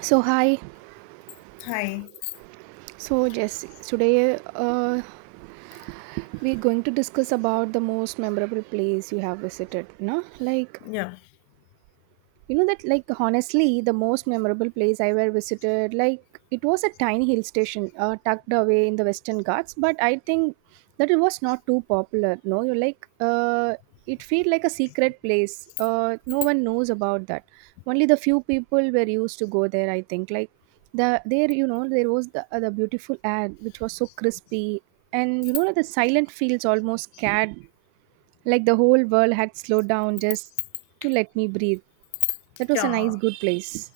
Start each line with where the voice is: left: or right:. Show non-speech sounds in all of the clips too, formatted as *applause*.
right: So hi,
left: Hi.
right: so Jess, today we're going to discuss about the most memorable place you have visited, no? Like
left: Yeah.
right: you know that like honestly, the most memorable place I ever visited, like it was a tiny hill station tucked away in the Western Ghats, but I think that it was not too popular. No, you like it felt like a secret place. No one knows about that. Only the few people were used to go there. I think like there you know there was the the beautiful air which was so crispy, and you know like the silent fields almost scared, like the whole world had slowed down just to let me breathe. That was a nice,
left: Yeah.
right: good place.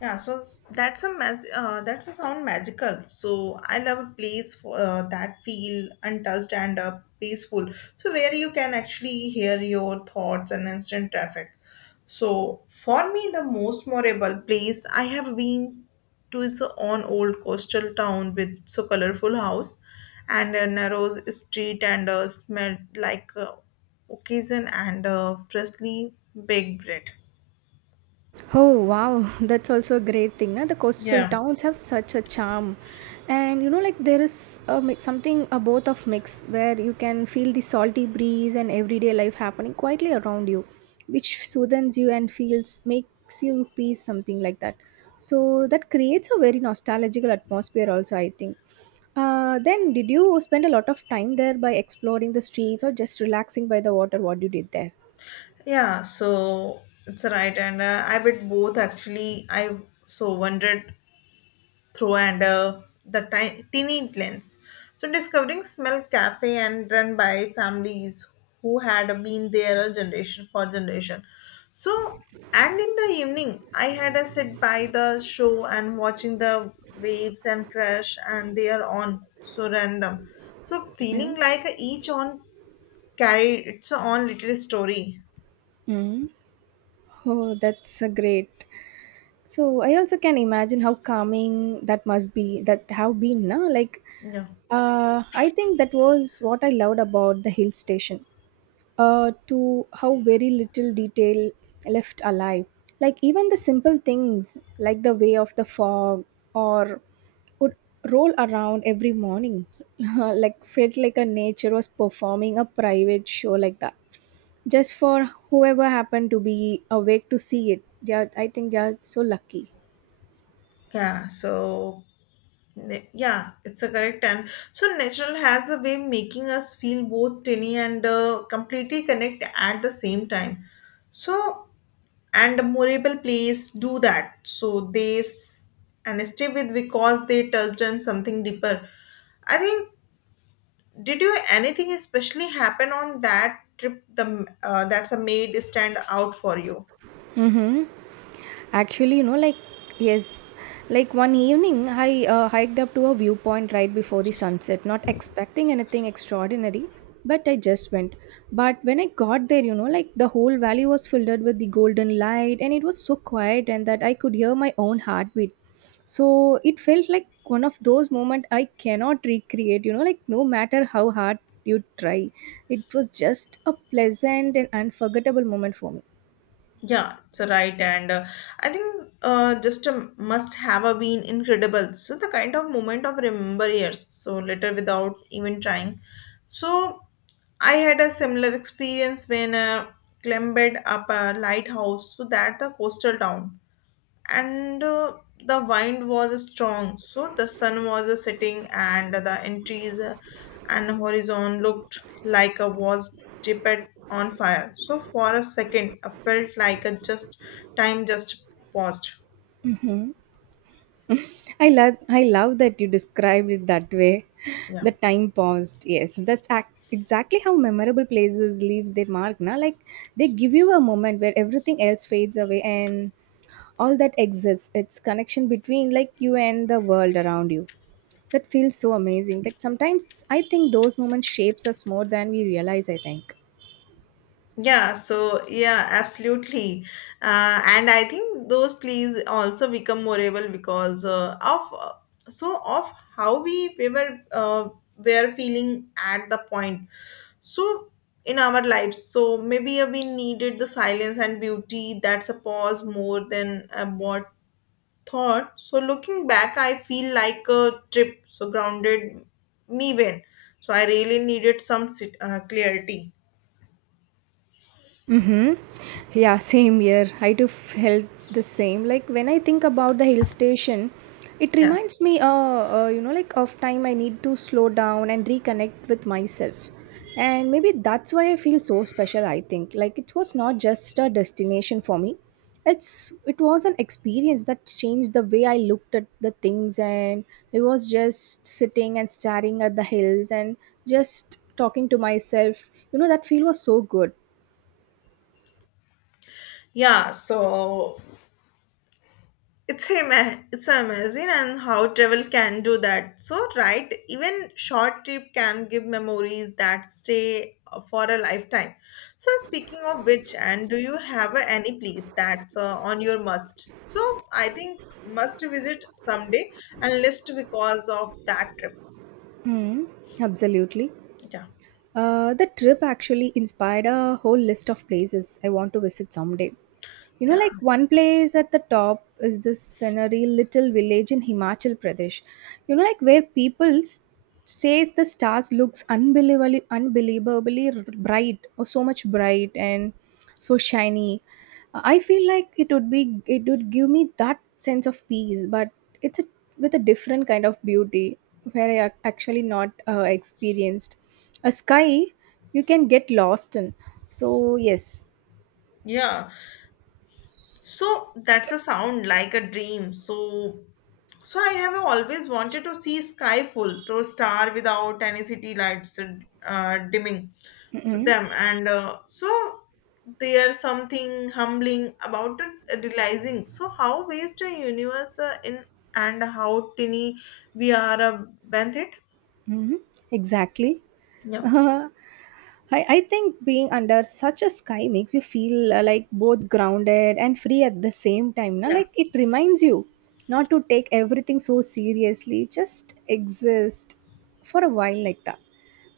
left: Yeah. So that's a sound magical. So I love a place for that feel untouched and peaceful. So where you can actually hear your thoughts and instant traffic. So for me, the most memorable place I have been to is on old coastal town with so colorful house and a narrow street and smelled like occasion and freshly baked bread.
right: Oh wow, *laughs* that's also a great thing. Na? The coastal
left: Yeah,
right: towns have such a charm, and you know, like there is a, mi- something a both of mix where you can feel the salty breeze and everyday life happening quietly around you, which soothes you and feels makes you peace something like that. So that creates a very nostalgical atmosphere. Also, I think. Then, did you spend a lot of time there by exploring the streets or just relaxing by the water? What you did there?
left: yeah. So it's right, and I would both actually. I so wandered through and teeny lens. So discovering smell cafe and run by families who had been there a generation for generation. So and in the evening, I had a sit by the show and watching the waves and crash, and they are on so random. So feeling like each on carried its own little story.
right: Mm-mm. Oh, that's a great. So I also can imagine how calming that must be. That have been, na? Like,
left: Yeah.
right: I think that was what I loved about the hill station. To how very little detail left alive. Like even the simple things, like the way of the fog, or would roll around every morning, *laughs* like felt like a nature was performing a private show like that just for whoever happened to be awake to see it. Yeah, I think they are so lucky.
left: Yeah, so yeah, it's a correct and so natural has a way making us feel both tiny and completely connect at the same time. So and memorable plays do that. So and stay with because they touched on something deeper. I think did you anything especially happen on that trip? The that's a made stand out for you.
right: Mm-hmm. Actually, you know, like, yes, like one evening I hiked up to a viewpoint right before the sunset, not expecting anything extraordinary, but I just went. But when I got there, you know, like the whole valley was filled with the golden light and it was so quiet and that I could hear my own heartbeat. So it felt like one of those moments I cannot recreate, you know, like no matter how hard you try. It was just a pleasant and unforgettable moment for me.
left: Yeah, it's a right, and I think just a must have a been incredible. So the kind of moment of remember years, so later without even trying. So I had a similar experience when climbed up a lighthouse, so that the coastal town and the wind was strong so the sun was setting and the entries and horizon looked like a was dipped on fire so for a second I felt like a just time just paused.
right: Mhm. I love that you described it that way. *laughs*
left: yeah
right: The time paused. Yes, that's ac- exactly how memorable places leaves their mark. Now, like they give you a moment where everything else fades away and all that exists. It's connection between like you and the world around you. That feels so amazing. That sometimes I think those moments shapes us more than we realize. I think.
left: yeah so yeah absolutely. And I think those plays also become memorable because of so of how we were feeling at the point so in our lives so maybe we needed the silence and beauty that's a pause more than a what thought so looking back I feel like a trip so grounded me when so I really needed clarity.
right: Mhm. Yeah, same here. I do felt the same. Like when I think about the hill station, it
left: yeah
right: reminds me, you know, like of time I need to slow down and reconnect with myself. And maybe that's why I feel so special. I think like it was not just a destination for me. It was an experience that changed the way I looked at the things, and it was just sitting and staring at the hills and just talking to myself. You know, that feel was so good.
left: yeah so it's amazing and how travel can do that so right even short trip can give memories that stay for a lifetime so speaking of which and do you have any place that's on your must so I think must visit someday and list because of that trip.
right: Mm, absolutely.
left: yeah
right: The trip actually inspired a whole list of places I want to visit someday. You know,
left: yeah
right: like one place at the top is this scenery little village in Himachal Pradesh. You know, like where people s- say the stars looks unbelievably, unbelievably r- bright or so much bright and so shiny. I feel like it would be, it would give me that sense of peace, but it's a, with a different kind of beauty where I ac- actually not experienced. A sky you can get lost in. So yes.
left: yeah So that's a sound like a dream. So so I have always wanted to see sky full, so star without any city lights dimming. So
right: Mm-mm.
left: them and so there's something humbling about it, realizing so how vast a universe in and how tiny we are bent it.
right: Mhm, exactly.
left: Yeah.
right: *laughs* I think being under such a sky makes you feel like both grounded and free at the same time. Na?
left: Yeah.
right: Like it reminds you not to take everything so seriously, just exist for a while like that.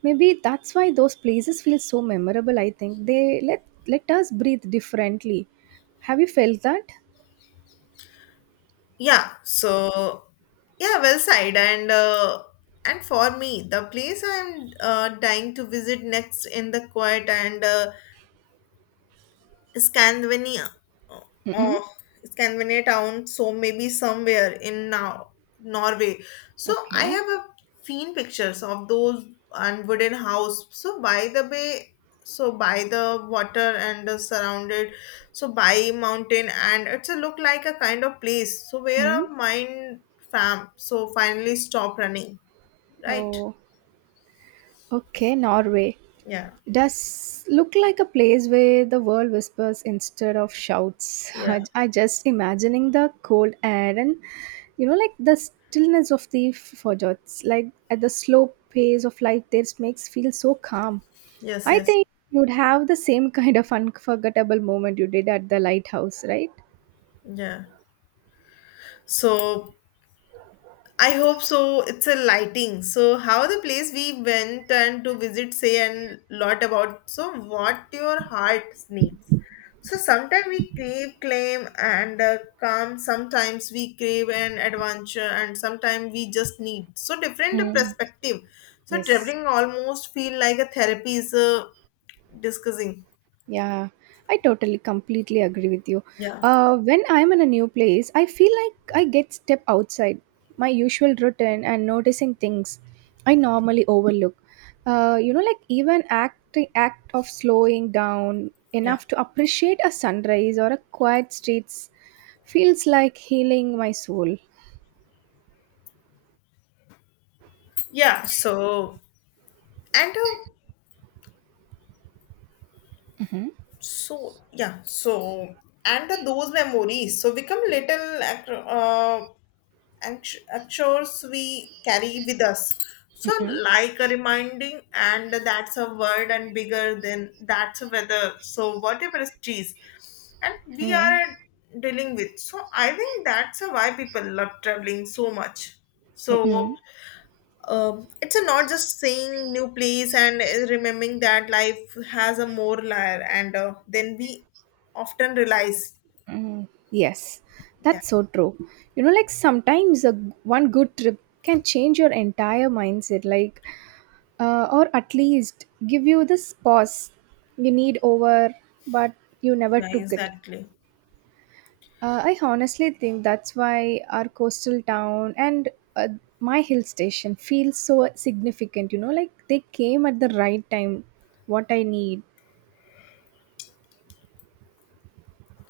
right: Maybe that's why those places feel so memorable. I think they let us breathe differently. Have you felt that?
left: Yeah, so yeah, well said. And for me, the place I'm dying to visit next in the quiet and Scandinavia.
right: Mm-hmm.
left: Oh, Scandinavia town, so maybe somewhere in now Norway. So I
right: Okay.
left: have a seen pictures of those and wooden house. So by the bay, so by the water and the surrounded, so by mountain and it's a look like a kind of place. So where
right: Mm-hmm.
left: a mind fam so finally stop running, right?
right: Oh. Okay, Norway.
left: Yeah,
right: Does look like a place where the world whispers instead of shouts. *laughs*
left: yeah,
right: I just imagining the cold air and you know like the stillness of the fjords, like at the slow pace of life there makes feel so calm.
left: yes,
right: I
left: yes,
right: think you'd have the same *laughs* kind of unforgettable moment you did at the lighthouse, right?
left: yeah. So I hope so. It's a lighting. So how the place we went and to visit say and lot about so what your heart needs. So sometimes we crave claim and calm. Sometimes we crave an adventure and sometimes we just need so different
right: Mm.
left: perspective. So
right: Yes.
left: traveling almost feel like a therapy is discussing.
right: Yeah, I totally completely agree with you.
left: Yeah,
right: When I'm in a new place, I feel like I get step outside my usual routine and noticing things I normally overlook. You know, like even act of slowing down
left: yeah,
right: enough to appreciate a sunrise or a quiet streets feels like healing my soul.
left: yeah. So and
right: Mm-hmm.
left: so yeah so and those memories so become actors we carry with us so
right: Mm-mm.
left: like a reminding and that's a word and bigger than that's a weather so whatever is cheese and we
right: Mm-mm.
left: are dealing with so I think that's why people love traveling so much so
right: Mm-mm.
left: it's a not just seeing new place and remembering that life has a more layer and then we often realize.
right: Mm, yes,
left: Yeah.
right: that's so true. You know, like sometimes a, g- one good trip can change your entire mindset, like, or at least give you this pause you need over, but you never
left: Yeah,
right: took it.
left: exactly.
right: I honestly think that's why our coastal town and uh, my hill station feels so significant. You know, like they came at the right time, what I need.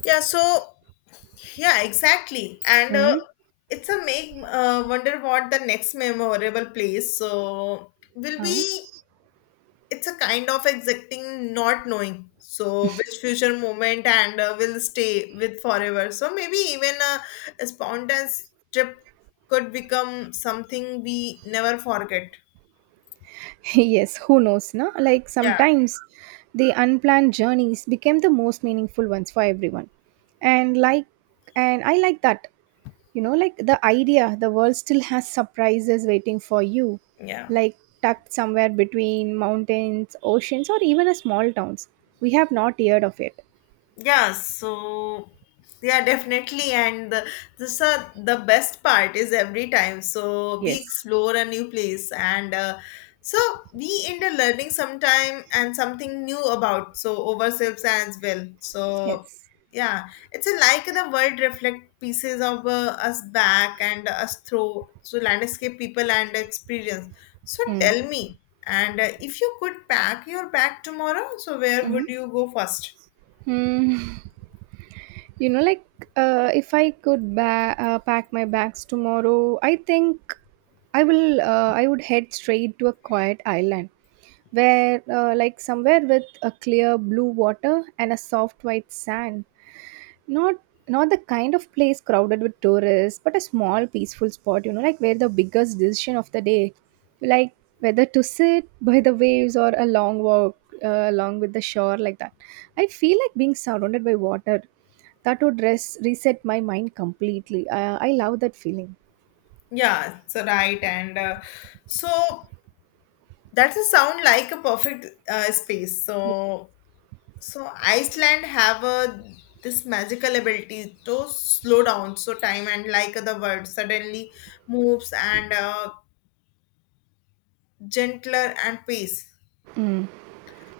left: yeah so yeah exactly and
right: Mm?
left: it's a make wonder what the next memorable place so will be.
right: Huh?
left: It's a kind of exacting not knowing so which future moment and will stay with forever so maybe even a spontaneous trip could become something we never forget.
right: *laughs* Yes, who knows, no? Like
left: yeah
right: sometimes the unplanned journeys became the most meaningful ones for everyone. And like and I like that. You know, like the idea the world still has surprises waiting for you,
left: yeah
right: like tucked somewhere between mountains, oceans or even a small towns. We have not heard of it.
left: yeah, so yeah, definitely. This the best part is every time. So we
right: Yes.
left: explore a new place, and so we end up learning sometime and something new about so ourselves as well. So
right: Yes.
left: yeah, it's a, like the world reflect pieces of us back and us through so landscape, people, and experience. So
right: Mm.
left: tell me, and if you could pack your bag tomorrow, so where
right: Mm.
left: would you go first?
right: Mm. You know like if I could ba- pack my bags tomorrow I think I would head straight to a quiet island where like somewhere with a clear blue water and a soft white sand not not the kind of place crowded with tourists but a small peaceful spot you know like where the biggest decision of the day like whether to sit by the waves or a long walk along with the shore like that I feel like being surrounded by water that would res- reset my mind completely. I love that feeling.
left: Yeah, so right, and so that's a sound like a perfect space. So, so Iceland have a this magical ability to slow down, so time and like the world suddenly moves and gentler and pace.
right: Mm.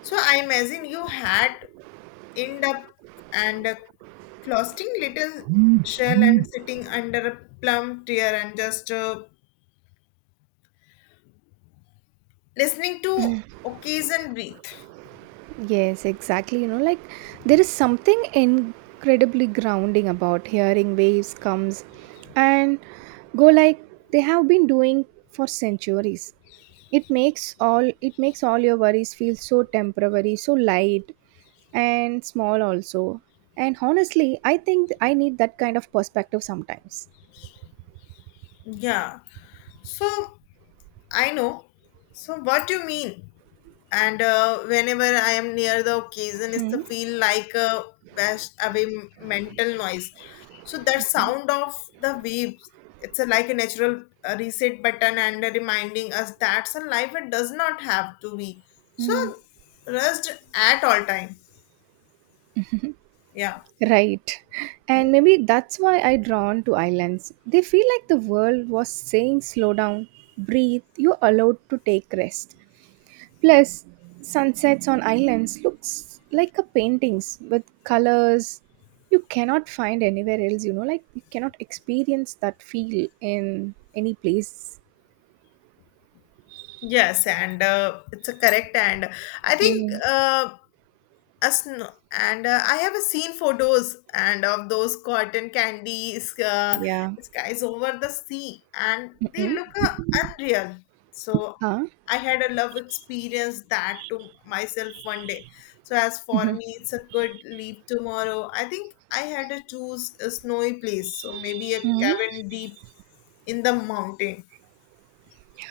left: So I imagine you had end up and closeting little shell and sitting under a plum tree and just listening to occasion breathe.
right: Yes, exactly. You know, like there is something incredibly grounding about hearing waves comes and go like they have been doing for centuries. It makes all your worries feel so temporary, so light and small also. And honestly, I think I need that kind of perspective sometimes.
left: Yeah. So I know. So what do you mean? And whenever I am near the occasion, it's to
right: Hmm.
left: feel like a wash away mental noise. So that sound of the waves, it's a, like a natural reset button and reminding us that's a life it does not have to be so rushed at all time. Yeah.
right: Right. And maybe that's why I drawn to islands. They feel like the world was saying slow down, breathe, you're allowed to take rest. Plus, sunsets on islands looks like a paintings with colors you cannot find anywhere else, you know, like you cannot experience that feel in any place.
left: Yes, and it's a correct and I think
right: Mm.
left: us no, and I have seen photos and of those cotton candies
right: Yeah.
left: skies over the sea, and they
right: Mm-mm.
left: look unreal. So
right: Huh?
left: I had a love experience that to myself one day. So as for me, it's a good leap tomorrow. I think I had to choose a snowy place, so maybe a
right: Hmm?
left: cabin deep in the mountain.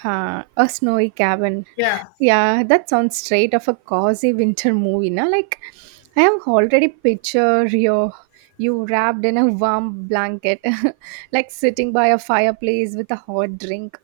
right: Huh, a snowy cabin.
left: Yeah.
right: Yeah, that sounds straight of a cozy winter movie, na? Like, I have already pictured you, you wrapped in a warm blanket, *laughs* like sitting by a fireplace with a hot drink.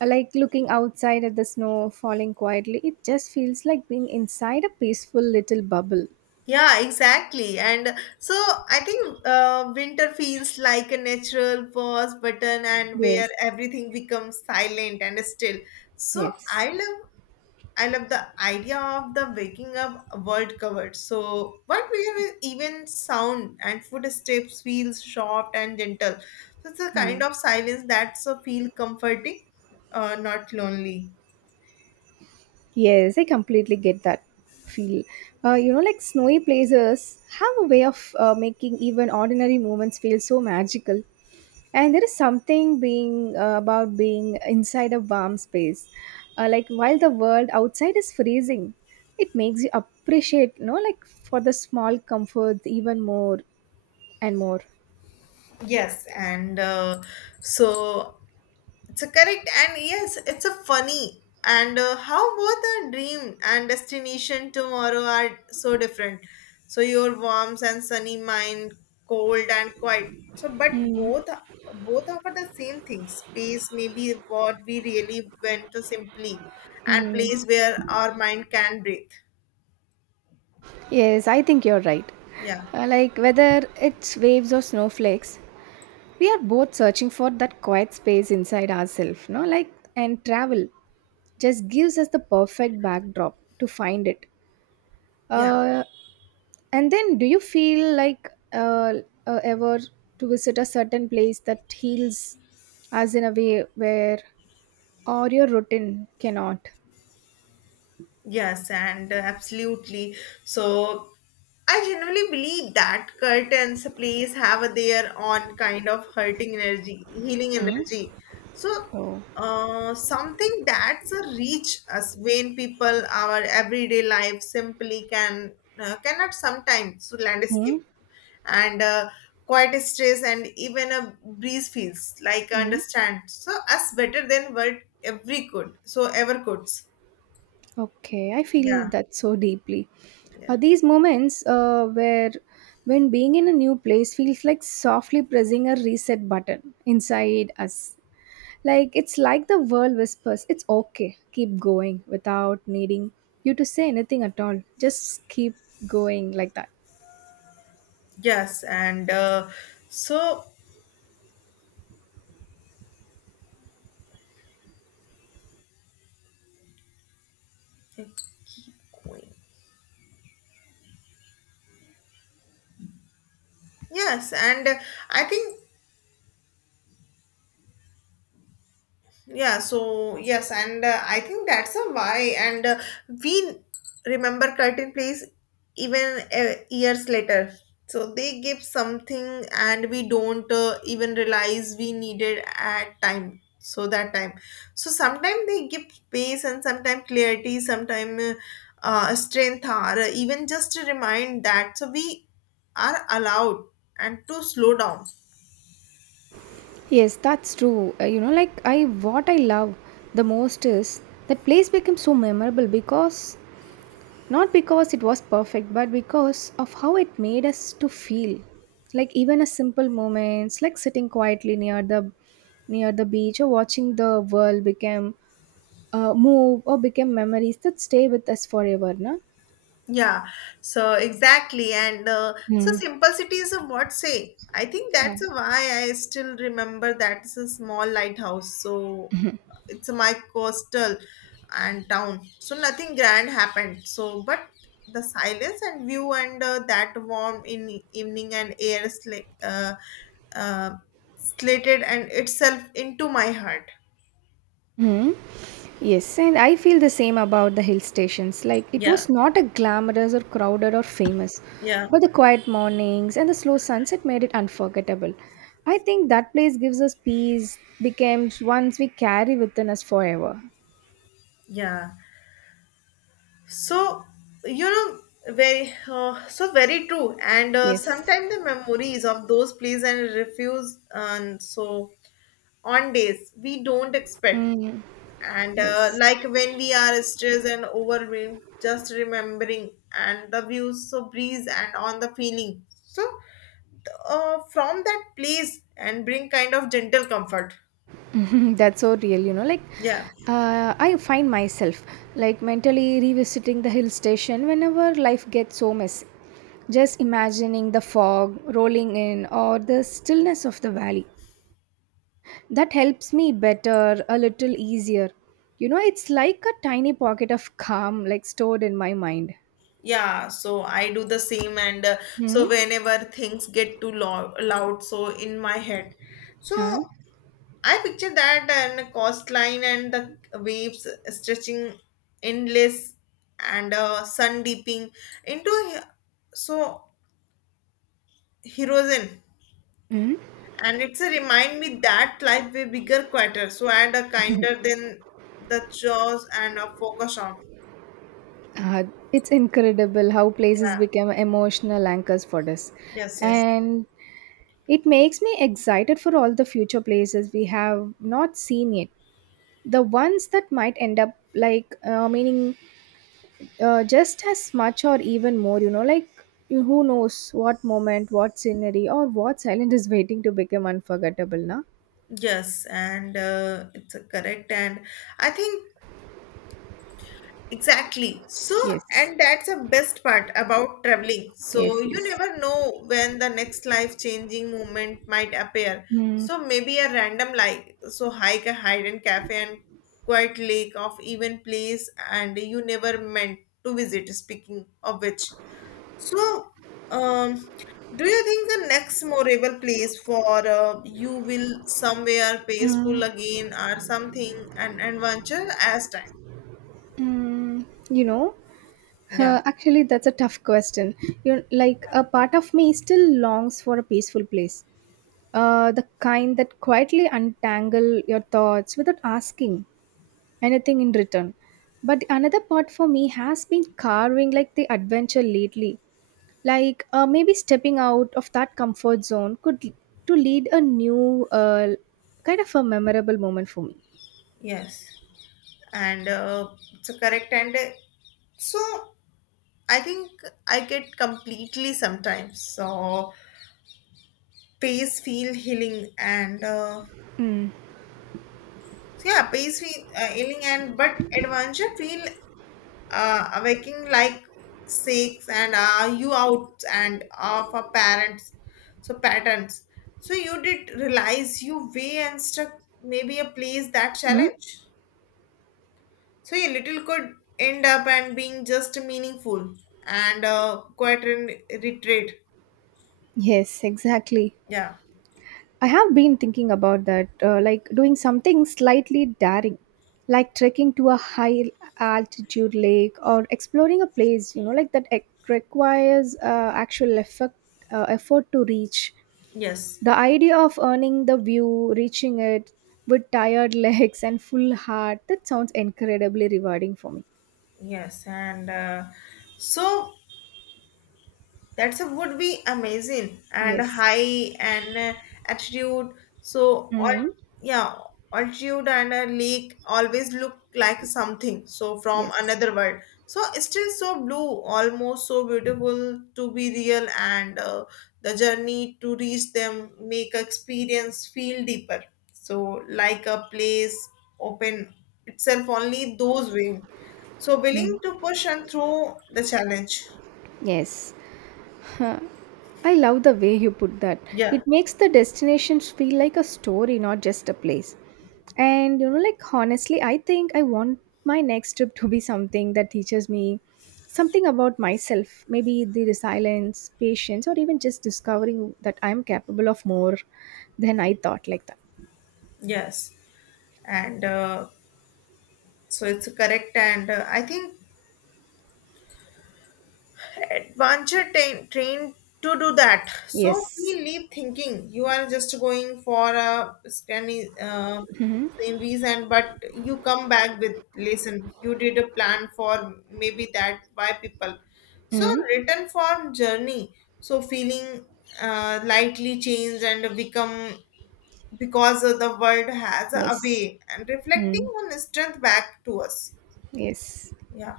right: Like looking outside at the snow falling quietly, it just feels like being inside a peaceful little bubble.
left: Yeah, exactly. And so I think winter feels like a natural pause button and where
right: Yes,
left: everything becomes silent and still. So
right: yes.
left: I love the idea of the waking up world covered. So what we even sound and footsteps feels soft and gentle. So it's a
right: Hmm.
left: kind of silence that's a feel comforting, not lonely.
right: Yes, I completely get that feel. You know, like snowy places have a way of making even ordinary moments feel so magical. And there is something being about being inside a warm space. Like while the world outside is freezing, it makes you appreciate, you know, like for the small comforts even more and more.
left: Yes, and so it's a correct and yes, it's a funny and how both our dream and destination tomorrow are so different. So your warm and sunny mind, cold and quiet. So but
right: Mm,
left: both offer the same thing. Space may be what we really went to simply, and
right: mm.
left: place where our mind can breathe.
right: Yes, I think you're right.
left: Yeah,
right: Like whether it's waves or snowflakes, we are both searching for that quiet space inside ourselves no like and travel just gives us the perfect backdrop to find it.
left: yeah.
right: uh, and then do you feel like ever to visit a certain place that heals us in a way where or your routine cannot?
left: Yes, and absolutely. So I generally believe that curtains plays have their own kind of healing
right: Hmm?
left: energy. So
right: Oh.
left: something that's a reach us when people our everyday life simply can cannot sometimes so
right: Hmm.
left: landscape and quite a stress and even a breeze feels like
right: Hmm?
left: understand so us better than what every could so ever could.
right: Okay, I feel
left: Yeah
right: that so deeply.
left: yeah.
right: These moments where when being in a new place feels like softly pressing a reset button inside us. Like it's like the world whispers, it's okay, keep going without needing you to say anything at all. Just keep going like that.
left: Yes, and so yes, and I think yeah so yes and I think that's a why and we remember curtain plays even years later so they give something and we don't even realize we needed at time so that time so sometimes they give space and sometimes clarity sometimes strength or even just a remind that so we are allowed and to slow down.
right: Yes, that's true. You know, like I what I love the most is that place becomes so memorable because not because it was perfect, but because of how it made us to feel. Like even a simple moments, like sitting quietly near the beach or watching the world become move or become memories that stay with us forever, no?
left: Yeah, so exactly. And so
right: Mm.
left: simplicity is a what say. I think
right: Uh,
left: that's why I still remember that's a small lighthouse. So it's my coastal and town. So nothing grand happened. So, but the silence and view and that warm in evening and uh, slated and itself into my heart.
right: mm. Yes, and I feel the same about the hill stations. Like it
left: Yeah,
right: was not a glamorous or crowded or famous,
left: yeah.
right: but the quiet mornings and the slow sunset made it unforgettable. I think that place gives us peace, becomes once we carry within us forever.
left: Yeah. So you know very so very true. And
right: Yes.
left: sometimes the memories of those plays and refuse and so on days we don't expect.
right: Mm,
left: And
right: yes.
left: like when we are stressed and overwhelmed, just remembering and the views so breeze and on the feeling. So from that place and bring kind of gentle comfort.
right: *laughs* That's so real, you know. Like,
left: Yeah.
right: I find myself like mentally revisiting the hill station whenever life gets so messy. Just imagining the fog rolling in or the stillness of the valley. That helps me better, a little easier. You know, it's like a tiny pocket of calm, like stored in my mind.
left: Yeah, so I do the same, and
right: Hmm?
left: so whenever things get loud, so in my head, so
right: Uh,
left: I picture that and coast line and the waves stretching endless and sun dipping into he- so horizon,
right: mm
left: and it's a remind me that life way bigger, quieter, so and a kinder than the chores and a focus on.
right: Uh, it's incredible how places
left: Yeah.
right: become emotional anchors for us.
left: Yes. Yes.
right: And it makes me excited for all the future places we have not seen yet. The ones that might end up like meaning just as much or even more, you know, like who knows what moment, what scenery, or what silent is waiting to become unforgettable, na?
left: Yes, and it's a correct. And I think exactly. So,
right: Yes,
left: and that's the best part about traveling. So,
right: yes,
left: you
right: yes.
left: never know when the next life-changing moment might appear.
right: Mm,
left: So, maybe a random like so hike, a hidden cafe, and quiet lake of even place, and you never meant to visit. Speaking of which, so um, do you think the next memorable place for you will somewhere peaceful
right: mm,
left: again or something an adventure as time?
right: mm. You know,
left: Yeah.
right: actually, that's a tough question. You like a part of me still longs for a peaceful place. The kind that quietly untangle your thoughts without asking anything in return. But another part for me has been carving like the adventure lately. Like maybe stepping out of that comfort zone to lead a new kind of a memorable moment for me.
left: Yes, and so correct. And so I think I get completely sometimes. So pace feel healing and
right: Mm.
left: so yeah, pace feel healing and but adventure feel awaking like six and are you out and of our parents. So patterns. So you did realize you way and stuck maybe a place that
right: Mm?
left: challenge. So yeah, little could end up and being just meaningful and quiet and retreat.
right: Yes, exactly.
left: Yeah.
right: I have been thinking about that, like doing something slightly daring, like trekking to a high altitude lake or exploring a place, you know, like requires actual effort, effort to reach.
left: Yes.
right: The idea of earning the view, reaching it with tired *laughs* legs and full heart, that sounds incredibly rewarding for me.
left: Yes. And so That's a, would be amazing and
right: Yes.
left: high and altitude. So all
right: Hmm.
left: yeah, altitude and a lake always look like something. So from
right: Yes.
left: another world. So it's still so blue, almost so beautiful to be real, and the journey to reach them make experience feel deeper. So like a place open itself only those willing. So willing to push and through the challenge.
right: Yes. I love the way you put that.
left: Yeah.
right: It makes the destinations feel like a story, not just a place. And you know, like honestly, I think I want my next trip to be something that teaches me something about myself, maybe the resilience, patience, or even just discovering that I'm capable of more than I thought like that.
left: Yes, and so it's correct, and I think adventure train trained to do that. So we
right: Yes.
left: leave thinking you are just going for a scanny
right: Mm-hmm.
left: sceneries, and but you come back with listen. You did a plan for maybe that by people. So
right: Mm-hmm.
left: written form journey. So feeling lightly changed and become because the world has a
right: Yes.
left: way and reflecting
right: Mm.
left: on strength back to us.
right: Yes.
left: Yeah.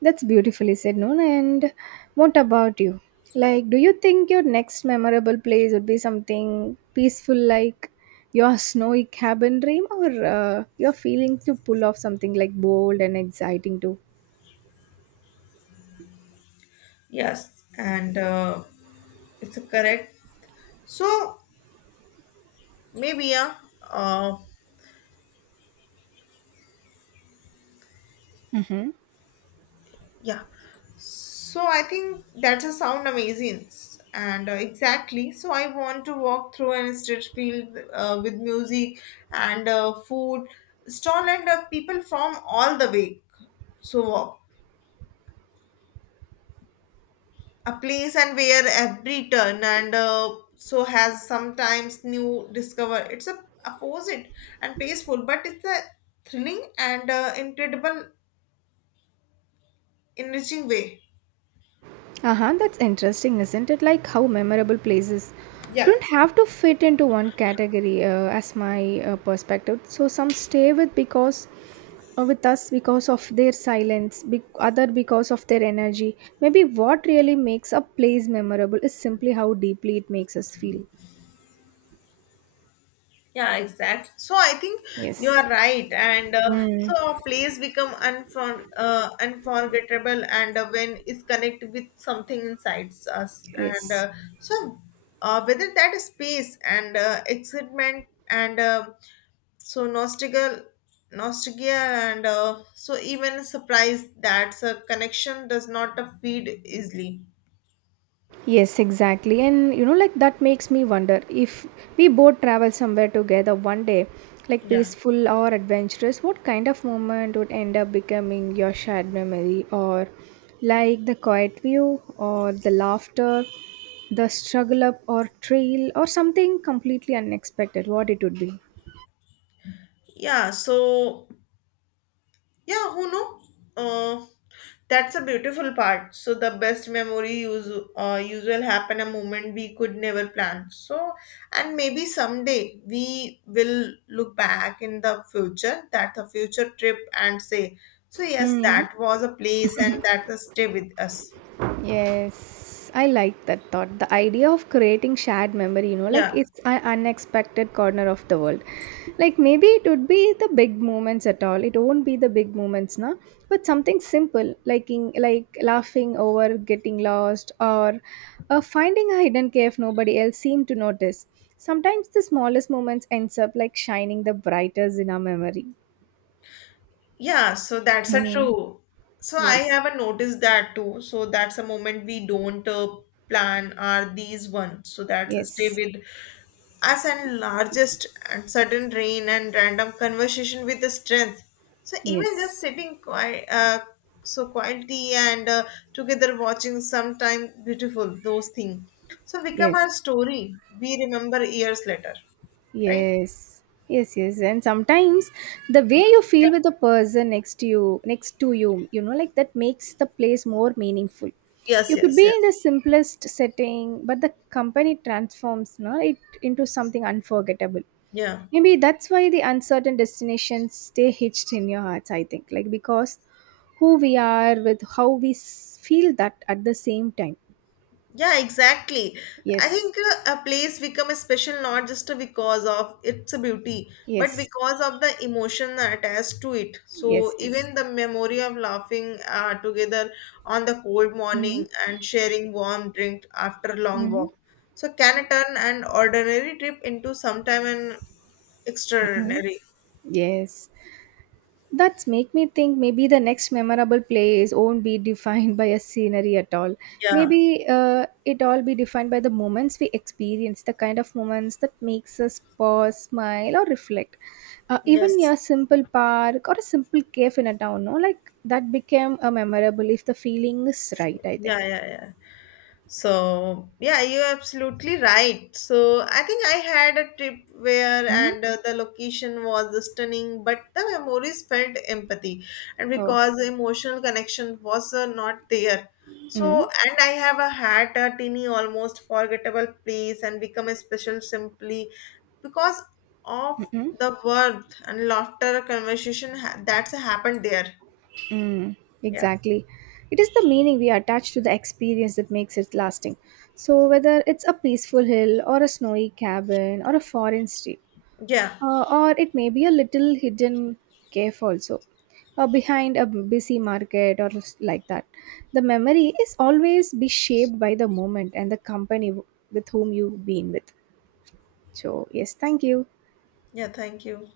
right: That's beautifully said, Noon. And what about you? Like, do you think your next memorable place would be something peaceful like your snowy cabin dream, or you're feeling to pull off something like bold and exciting too?
left: Yes. And it's a correct. So maybe yeah. Uh,
right: Mm-hmm.
left: yeah. So I think that's a sound amazing. And exactly. So I want to walk through an street field with music and food stall and people from all the way. So walk. A place and where every turn and so has sometimes new discover it's a opposite and peaceful but it's a thrilling and incredible enriching way.
right: Uh huh. That's interesting, isn't it? Like how memorable places
left: Yeah.
right: don't have to fit into one category, as my perspective. So some stay with because with us because of their silence, other because of their energy. Maybe what really makes a place memorable is simply how deeply it makes us feel.
left: Yeah, exactly. So I think you
right: Yes.
left: are right, and
right: Mm.
left: so our plays become unforgettable, and when it's connected with something inside us, and
right: Yes.
left: so whether that is space and excitement and so nostalgia, and so even surprise that a connection does not feed easily.
right: Yes, exactly. And you know, like that makes me wonder if we both travel somewhere together one day, like
left: Yeah.
right: peaceful or adventurous, what kind of moment would end up becoming your shared memory? Or like the quiet view, or the laughter, the struggle up or trail, or something completely unexpected, what it would be?
left: Yeah. So yeah, who know? Uh, that's a beautiful part. So the best memory use usual happen a moment we could never plan. So and maybe someday we will look back in the future, that the future trip and say, so yes, that was a place and that will stay with us.
right: Yes, I like that thought. The idea of creating shared memory, you know, like
left: Yeah.
right: it's an unexpected corner of the world. Like maybe it would be the big moments at all. It won't be the big moments, na. But something simple, like in, like laughing over getting lost or finding a hidden cave nobody else seemed to notice. Sometimes the smallest moments ends up like shining the brightest in our memory.
left: Yeah, so that's a
right: Mhm.
left: true. So I
right: Yes,
left: haven't noticed that too. So that's a moment we don't plan are these ones. So that's a stay
right: yes,
left: with us and largest and sudden rain and random conversation with the strength. So even
right: yes,
left: just sitting so quietly and together watching sometime beautiful those things. So become our
right: yes.
left: story. We remember years later, right?
right: Yes, yes, yes. And sometimes the way you feel
left: Yeah.
right: with the person next to you, you know, like that makes the place more meaningful.
left: Yes,
right: You could be
left: yes,
right: in the
left: yes.
right: simplest setting, but the company transforms no, it into something unforgettable.
left: Yeah.
right: Maybe that's why the uncertain destinations stay hitched in your hearts, I think. Like because who we are with how feel that at the same time.
left: Yeah, exactly. I
right: Yes,
left: think a place become a special not just because of its beauty, but
right: yes,
left: because of the emotion attached to it.
right: yes,
left: So
right: yes.
left: even the memory of laughing together on the cold
right: Mm-hmm.
left: morning and sharing warm drink after long
right: Mm-hmm.
left: walk. So can turn an ordinary trip into sometime an
right: Mm-hmm.
left: extraordinary?
right: Yes. That's make me think maybe the next memorable place won't be defined by a scenery at all.
left: Yeah.
right: Maybe it all be defined by the moments we experience, the kind of moments that makes us pause, smile, or reflect. Even
left: Yes.
right: a simple park or a simple cave in a town, no, like that became a memorable if the feeling is right. I
left: Yeah,
right: think.
left: yeah, yeah. So yeah, you're absolutely right. So I think I had a trip where
right: Mm?
left: and the location was stunning, but the memories felt empathy, and
right: Oh.
left: because the emotional connection was not there.
right: Mm?
left: So and I have a had a teeny almost forgettable place and become a special simply because of
right: Mm-mm.
left: the warmth and laughter conversation that's happened there.
right: Mm,
left: Yeah,
right: exactly. It is the meaning we attach to the experience that makes it lasting. So, whether it's a peaceful hill or a snowy cabin or a foreign street,
left: yeah,
right: or it may be a little hidden cave also, or behind a busy market or like that, the memory is always be shaped by the moment and the company with whom you've been with. So, yes, thank you.
left: yeah. Thank you.